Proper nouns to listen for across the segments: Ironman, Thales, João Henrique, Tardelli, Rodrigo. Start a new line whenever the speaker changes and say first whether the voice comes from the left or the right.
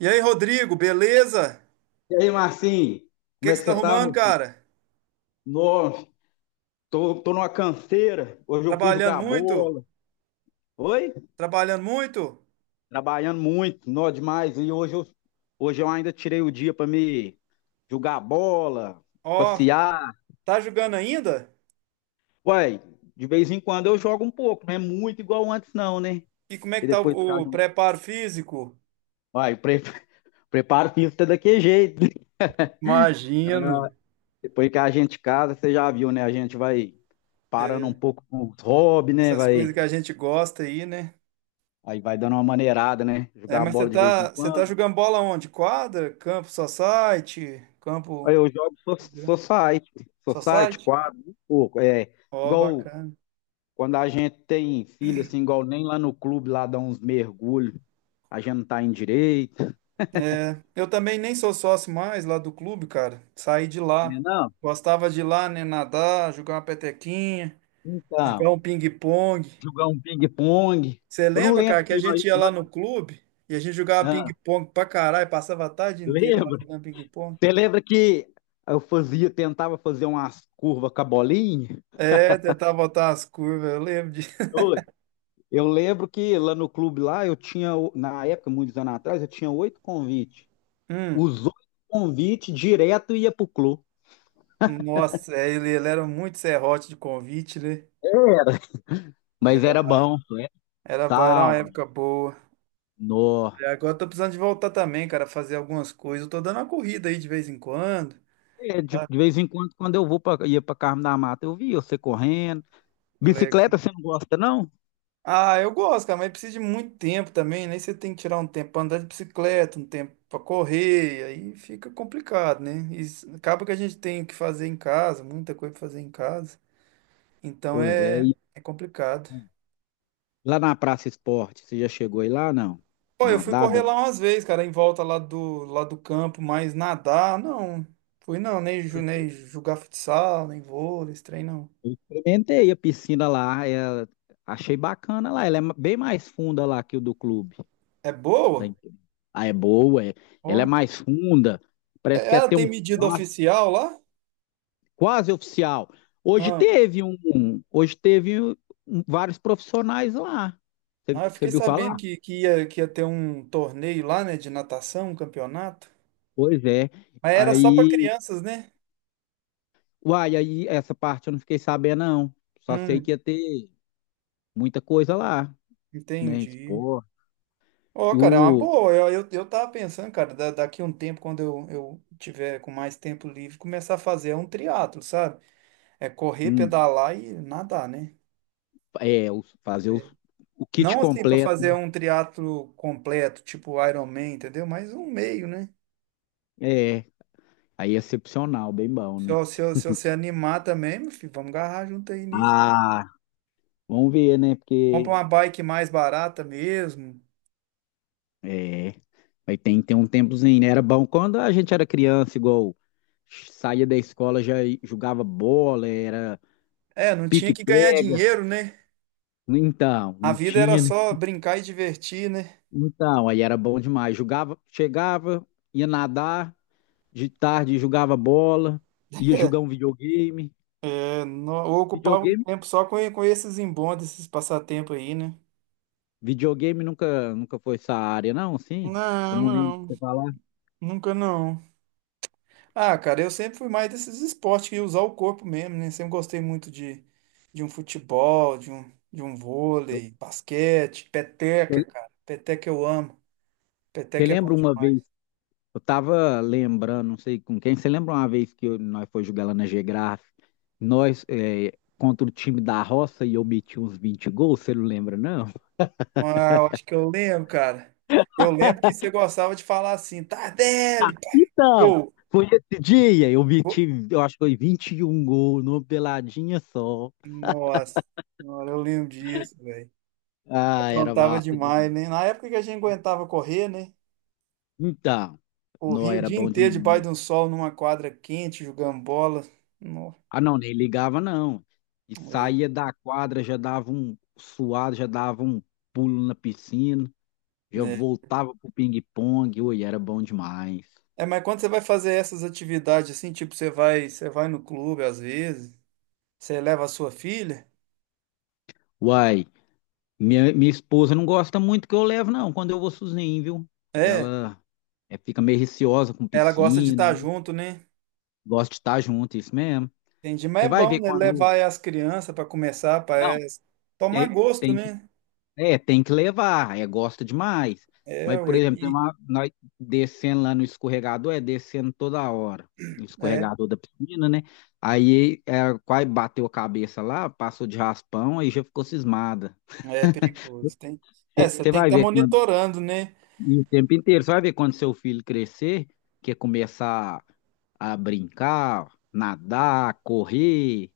right: E aí, Rodrigo, beleza?
left: E aí, Marcinho,
right: O que
left: como é
right: que
left: que
right: você tá
left: você tá,
right: arrumando,
left: meu filho?
right: cara?
left: Nossa, tô numa canseira. Hoje eu fui
right: Trabalhando
left: jogar
right: muito?
left: bola. Oi?
right: Trabalhando muito?
left: Trabalhando muito, nó demais. Hoje eu ainda tirei o dia pra me jogar bola,
right: Ó,
left: passear.
right: tá jogando ainda?
left: Uai, de vez em quando eu jogo um pouco, não é muito igual antes, não, né?
right: E como é
left: Que
right: que tá
left: depois que
right: o,
left: a
right: o
left: gente.
right: preparo físico?
left: Uai, pre... preparo físico é daquele jeito.
right: Imagino.
left: Depois que a gente casa, você já viu, né? A gente vai parando um pouco com os hobbies, né?
right: Essas coisas que
left: Vai.
right: a gente gosta aí, né?
left: Aí vai dando uma maneirada, né?
right: É,
left: Jogar a
right: mas
left: bola de vez em
right: você tá
left: quando.
right: jogando bola onde? Quadra? Campo society?
left: Aí
right: Campo
left: eu jogo society, society,
right: society?
left: quadro, um pouco. É,
right: Ó,
left: igual
right: bacana.
left: quando a gente tem filho, assim, igual nem lá no clube, lá dá uns mergulhos, a gente não tá em direito,
right: É, eu também nem sou sócio mais lá do clube, cara. Saí de
left: né?
right: lá.
left: Não?
right: Gostava de ir lá, né? Nadar, jogar uma petequinha. Jogar
left: Então,
right: um ping-pong.
left: jogar um ping-pong.
right: Você
left: Eu não
right: lembra,
left: lembro
right: cara, que a
left: se
right: gente ia lá no clube e a gente jogava
left: ah,
right: ping-pong pra caralho, passava a tarde inteira lá
left: lembra?
right: jogando ping-pong?
left: Você lembra que eu fazia, tentava fazer umas curvas com a bolinha?
right: É, tentava botar as curvas, eu lembro de.
left: Eu lembro que lá no clube lá eu tinha, na época, muitos anos atrás, eu tinha oito convites.
right: Hum,
left: Os oito convites direto ia pro clube.
right: nossa, é, ele era muito serrote de convite, né?
left: Era.
right: É,
left: Mas era bom, né?
right: era bom, era uma
left: Sal,
right: época boa. E
left: nó.
right: agora eu tô precisando de voltar também, cara, fazer algumas coisas. Eu tô dando uma corrida aí de vez em quando.
left: É, de vez em quando, quando eu vou pra, ia pra Carmo da Mata, eu via você correndo. Bicicleta você não gosta, não?
right: Ah, eu gosto, cara, mas precisa de muito tempo também, né? Aí você tem que tirar um tempo pra andar de bicicleta, um tempo pra correr, aí fica complicado, né? E acaba que a gente tem que fazer em casa, muita coisa pra fazer em casa, então
left: Pois é.
right: é,
left: E
right: é complicado.
left: lá na Praça Esporte, você já chegou aí lá, não?
right: Pô, eu fui correr
left: Nadada?
right: lá umas vezes, cara, em volta lá do campo, mas nadar, não. Fui não,
left: Eu
right: nem jogar futsal, nem vôlei, esse trem não.
left: experimentei a piscina lá, é, achei bacana lá. Ela é bem mais funda lá que o do clube.
right: É
left: Da
right: boa?
left: empresa. Ah, é boa, ela é
right: Ó.
left: mais funda, parece
right: É-
left: que é
right: Ela
left: ter
right: tem
left: um
right: medida oficial lá?
left: quase oficial. Hoje
right: Ah.
left: teve um, hoje teve um, vários profissionais lá.
right: Ah,
left: Você
right: eu
left: você
right: fiquei
left: viu
right: sabendo
left: falar?
right: que ia ter um torneio lá, né, de natação, um campeonato.
left: Pois é.
right: Mas era só para
left: Aí,
right: crianças, né?
left: uai, aí essa parte eu não fiquei sabendo, não. Só sei
right: Hum,
left: que ia ter muita coisa lá, né?
right: entendi.
left: Esporte.
right: Ó,
left: E
right: cara, é uma
left: o,
right: boa. Eu tava pensando, cara, daqui a um tempo, quando eu tiver com mais tempo livre, começar a fazer um triatlo, sabe? É correr,
left: hum,
right: pedalar e nadar, né?
left: é, fazer o kit
right: Não assim para
left: completo,
right: fazer
left: né?
right: um triatlo completo, tipo Ironman, entendeu? Mas um meio, né?
left: É, aí é excepcional, bem bom,
right: Se,
left: né?
right: eu- se, eu- se você animar também, meu filho, vamos agarrar junto aí nisso.
left: Ah, vamos ver, né?
right: Compra
left: Porque
right: uma bike mais barata mesmo.
left: é, mas tem um tempozinho, né? Era bom quando a gente era criança, igual saía da escola, já jogava bola, era
right: É, não tinha que ganhar
left: pique-pega.
right: dinheiro, né?
left: Então,
right: A
left: não
right: vida era
left: tinha, né?
right: só brincar e divertir, né?
left: Então, aí era bom demais. Jogava, chegava, ia nadar, de tarde jogava bola, ia jogar um videogame.
right: É, nó- eu ocupava o
left: Videogame,
right: tempo só com esses embondes, esses passatempos aí, né?
left: videogame nunca foi essa área, não, sim. Eu
right: Não,
left: não lembro de
right: não,
left: você falar.
right: nunca não. Ah, cara, eu sempre fui mais desses esportes que usar o corpo mesmo, né? Sempre gostei muito de um futebol, de um
left: Eu-
right: vôlei, basquete, peteca,
left: Você
right: cara. Peteca eu amo.
left: você
right: Peteca é bom
left: lembra uma vez?
right: demais.
left: Eu tava lembrando, não sei com quem, você lembra uma vez que nós foi jogar lá na Gegraf, nós é, contra o time da roça e eu meti uns 20 gols, você não lembra, não?
right: Ah, eu acho que eu lembro, cara. Eu lembro que você gostava de falar assim, Tardelli,
left: Então, foi esse dia, eu
right: pô.
left: meti, eu acho que foi 21 gols numa peladinha só.
right: Nossa senhora, eu lembro disso, velho.
left: Ah, era
right: Aprontava
left: massa
right: demais,
left: demais.
right: né? Na época que a gente aguentava correr, né?
left: Então, não
right: Corria o
left: era
right: dia
left: bom
right: inteiro debaixo
left: demais.
right: de um sol, numa quadra quente, jogando bola. Nossa,
left: Ah, não, nem ligava não. E
right: é,
left: saía da quadra, já dava um suado, já dava um pulo na piscina. Eu
right: né?
left: voltava pro ping-pong, ui, era bom demais.
right: É, mas quando você vai fazer essas atividades assim, tipo, você vai no clube às vezes, você leva a sua filha,
left: Uai, minha esposa não gosta muito que eu levo, não, quando eu vou sozinho, viu?
right: é,
left: Ela é, fica meio receosa com
right: ela gosta de estar
left: piscina,
right: junto, né?
left: gosta de estar junto, isso mesmo.
right: Entendi, mas
left: Você
right: é
left: vai
right: bom,
left: ver
right: né?
left: quando.
right: Levar as crianças para começar,
left: Não,
right: para tomar
left: tem,
right: gosto,
left: tem,
right: né?
left: é, tem que levar, é, gosta demais.
right: É,
left: Mas, por
right: ué,
left: exemplo, tem
right: e-
left: uma, nós descendo lá no escorregador, é descendo toda hora, no
right: é,
left: escorregador da piscina, né? Aí ela quase bateu a cabeça lá, passou de raspão, aí já ficou cismada.
right: é perigoso. Tem... É, você
left: Você
right: tem que
left: vai
right: estar
left: ver quando-
right: monitorando, né?
left: e o tempo inteiro, você vai ver quando seu filho crescer, que é começar a brincar, nadar, correr,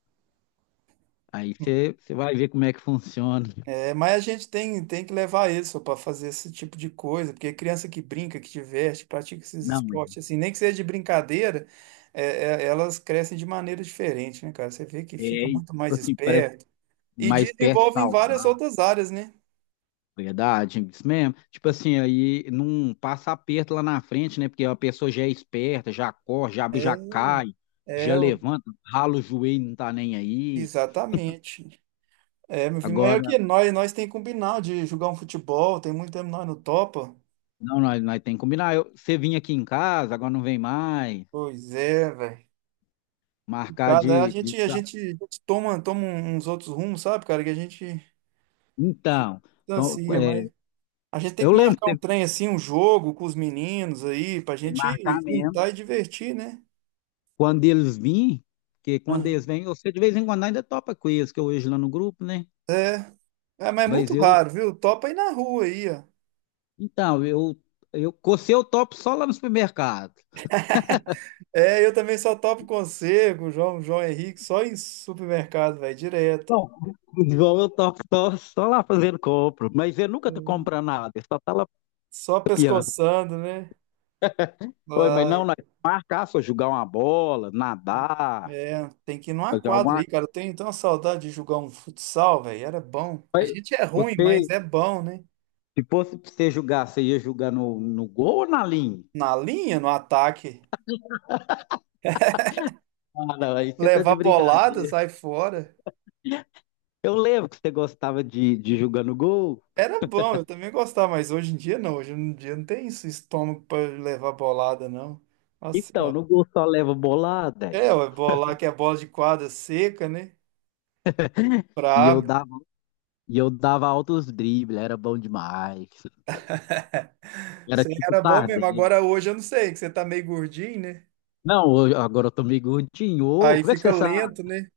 left: aí você vai ver como é que funciona.
right: É, mas a gente tem que levar isso para fazer esse tipo de coisa, porque criança que brinca, que diverte, pratica esses
left: Não, mas
right: esportes, assim, nem que seja de brincadeira, é, é, elas crescem de maneira diferente, né, cara? Você vê que fica
left: é,
right: muito
left: tipo
right: mais
left: assim, parece
right: esperto e
left: mais perto
right: desenvolve em várias
left: saudável,
right: outras áreas, né?
left: verdade, é isso mesmo. Tipo assim, aí não passa aperto lá na frente, né? Porque a pessoa já é esperta, já corre, já
right: É,
left: cai, já
right: é,
left: levanta, rala o joelho, não tá nem aí.
right: exatamente. É, meu filho, mas é que
left: Agora,
right: nós tem que combinar de jogar um futebol, tem muito tempo nós no topa.
left: não, nós tem que combinar. Você vinha aqui em casa, agora não vem mais.
right: Pois é, velho.
left: Marcar
right: Cara,
left: de, de-
right: a gente toma uns outros rumos, sabe, cara, que a gente se
left: Então, então,
right: distancia,
left: é,
right: mas a gente tem
left: eu
right: que
left: lembro que
right: marcar um
left: teve
right: trem assim, um jogo com os meninos aí, pra
left: que
right: gente
left: marcar mesmo.
right: juntar e divertir, né?
left: Quando eles vêm, porque quando eles
right: Aham.
left: vêm, você de vez em quando ainda topa com eles, que eu hoje lá no grupo, né?
right: É, é, mas é
left: Mas
right: muito raro, viu? Topa aí na rua aí, ó.
left: então, eu, eu, com você eu topo só lá no supermercado.
right: É, eu também só topo com você, João Henrique, só em supermercado, velho, direto.
left: Não, o João eu topo só, só lá fazendo compra, mas ele nunca tá
right: Hum.
left: comprando nada, ele só tá lá
right: Só
left: piano.
right: pescoçando, né?
left: Oi, mas
right: Ah,
left: não, nós marcar, só jogar uma bola, nadar,
right: é, tem que ir numa
left: fazer
right: quadra aí,
left: alguma
right: cara. Eu tenho tanta saudade de jogar um futsal, velho. Era bom. A
left: coisa.
right: gente é ruim, mas
left: Você
right: é bom, né?
left: Se fosse pra você julgar, você ia julgar no, no gol ou na linha?
right: Na linha, no ataque,
left: Ah, não, aí você tá de
right: levar bolada,
left: brincadeira.
right: sai fora.
left: Eu lembro que você gostava de julgar no gol.
right: Era bom, eu também gostava, mas hoje em dia não. Hoje em dia não tem esse estômago pra levar bolada, não. Nossa
left: Então,
right: senhora.
left: no gol só leva bolada.
right: É, ué, bolar que é bola de quadra seca, né?
left: E eu
right: Brabo.
left: dava, e eu dava altos dribles, era bom demais. Era
right: Você
left: tipo
right: era bom mesmo.
left: Tardelli.
right: Agora hoje eu não sei, que você tá meio gordinho, né?
left: Não, agora eu tô meio gordinho. Ô,
right: Aí
left: como é que
right: fica
left: você sabe?
right: lento, né?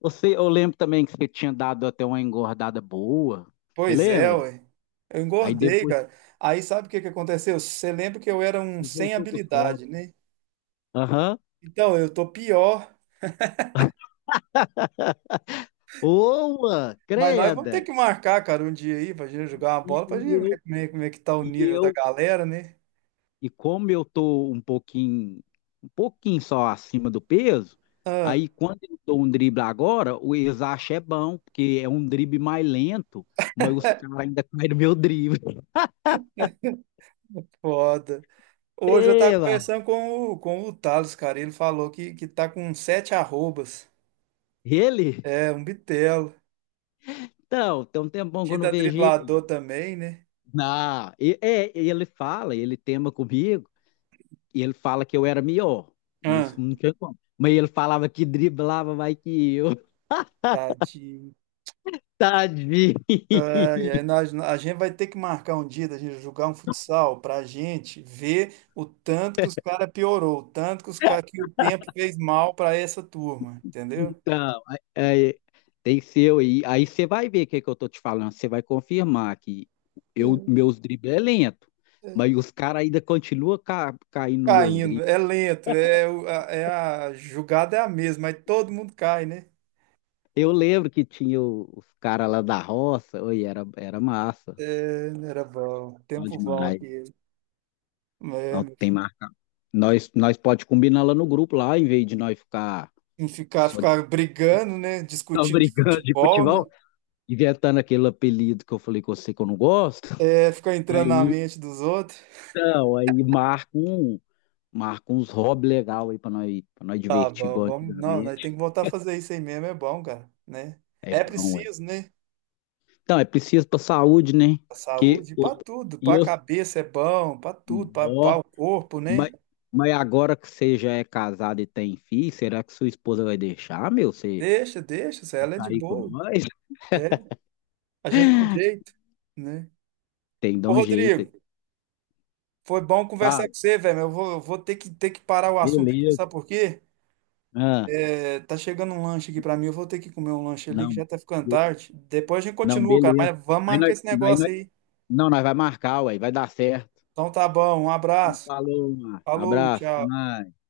left: Você, eu lembro também que você tinha dado até uma engordada boa. Você
right: Pois é,
left: lembra?
right: ué. Eu
left: Aí
right: engordei,
left: depois
right: cara. Aí sabe o que que aconteceu? Você lembra que eu era um
left: você
right: sem
left: voltou com os
right: habilidade,
left: hobbies.
right: né?
left: Aham.
right: Então, eu tô pior,
left: Boa,
right: mas nós vamos ter
left: creda.
right: que marcar, cara, um dia aí pra gente jogar uma
left: E,
right: bola, pra
left: e
right: gente ver
left: eu,
right: como é que tá o
left: E
right: nível da
left: eu,
right: galera, né?
left: e como eu tô um pouquinho só acima do peso,
right: Ah,
left: aí quando eu dou um drible agora, o Exache é bom, porque é um drible mais lento, mas os caras ainda caem no meu drible.
right: foda. Hoje eu tava
left: Eba!
right: conversando com o Thales, cara. Ele falou que tá com 7 arrobas.
left: Ele?
right: É, um bitelo.
left: Então, tem um tempão que eu não
right: Tita
left: vejo
right: driblador
left: ele.
right: também, né?
left: Não, é, ele fala, ele tema comigo, e ele fala que eu era melhor.
right: Ah,
left: Isso não tinha como. Mas ele falava que driblava mais que eu.
right: tadinho.
left: Tadinho!
right: A gente vai ter que marcar um dia da gente jogar um futsal para a gente ver o tanto que os caras piorou, o tanto que que o tempo fez mal para essa turma, entendeu?
left: Então, é, tem que ser aí. Aí você vai ver que eu tô te falando. Você vai confirmar que eu,
right: Hum,
left: meus dribles é lento,
right: hum.
left: mas os caras ainda continuam caindo nos meus
right: Caindo,
left: dribles.
right: é lento, é, é a jogada é a mesma, mas todo mundo cai, né?
left: Eu lembro que tinha os caras lá da roça, oi, era, era massa.
right: É, não era bom,
left: Não
right: tempo bom
left: demais.
right: aqui. É,
left: Não,
right: meu
left: tem
right: filho.
left: marca. Nós pode combinar lá no grupo, lá, em vez de nós ficar
right: E
left: só, de,
right: ficar brigando, né?
left: só
right: Discutindo de
left: brigando de
right: futebol, né?
left: futebol, inventando aquele apelido que eu falei com você que eu não gosto.
right: É, ficar entrando na
left: Aí,
right: mente dos outros.
left: então, aí marca um. Marca uns hobby legal aí pra nós
right: Tá
left: divertir
right: bom,
left: igual
right: vamos. Não, nós
left: antigamente.
right: tem que voltar a fazer isso aí mesmo, é bom, cara, né?
left: É
right: É
left: bom, aí.
right: preciso, né?
left: Então, é preciso pra saúde, né?
right: Pra
left: Que
right: saúde, pra
left: o-
right: tudo,
left: e
right: pra
left: eu,
right: cabeça é bom, pra tudo,
left: ó,
right: pra o corpo, né?
left: mas, mas agora que você já é casado e tem filho, será que sua esposa vai deixar, meu? Você
right: Deixa, deixa, se ela é de
left: sair com
right: boa.
left: nós?
right: É, a gente dá um jeito, né?
left: Tem que dar
right: Ô,
left: um jeito. Aí.
right: Rodrigo, foi bom conversar
left: Fala,
right: com você, velho, mas eu vou ter ter que parar o assunto aqui,
left: beleza.
right: sabe por quê?
left: Ah,
right: É, tá chegando um lanche aqui pra mim, eu vou ter que comer um lanche ali que
left: não,
right: já tá ficando
left: be-
right: tarde. Depois a gente
left: não,
right: continua, cara,
left: beleza.
right: mas vamos
left: Aí
right: marcar
left: nós,
right: esse
left: aí nós,
right: negócio aí.
left: não, nós vai marcar, ué, vai dar certo.
right: Então tá bom, um
left: Então,
right: abraço.
left: falou, Márcio.
right: Falou,
left: Abraço, até
right: tchau.
left: mais.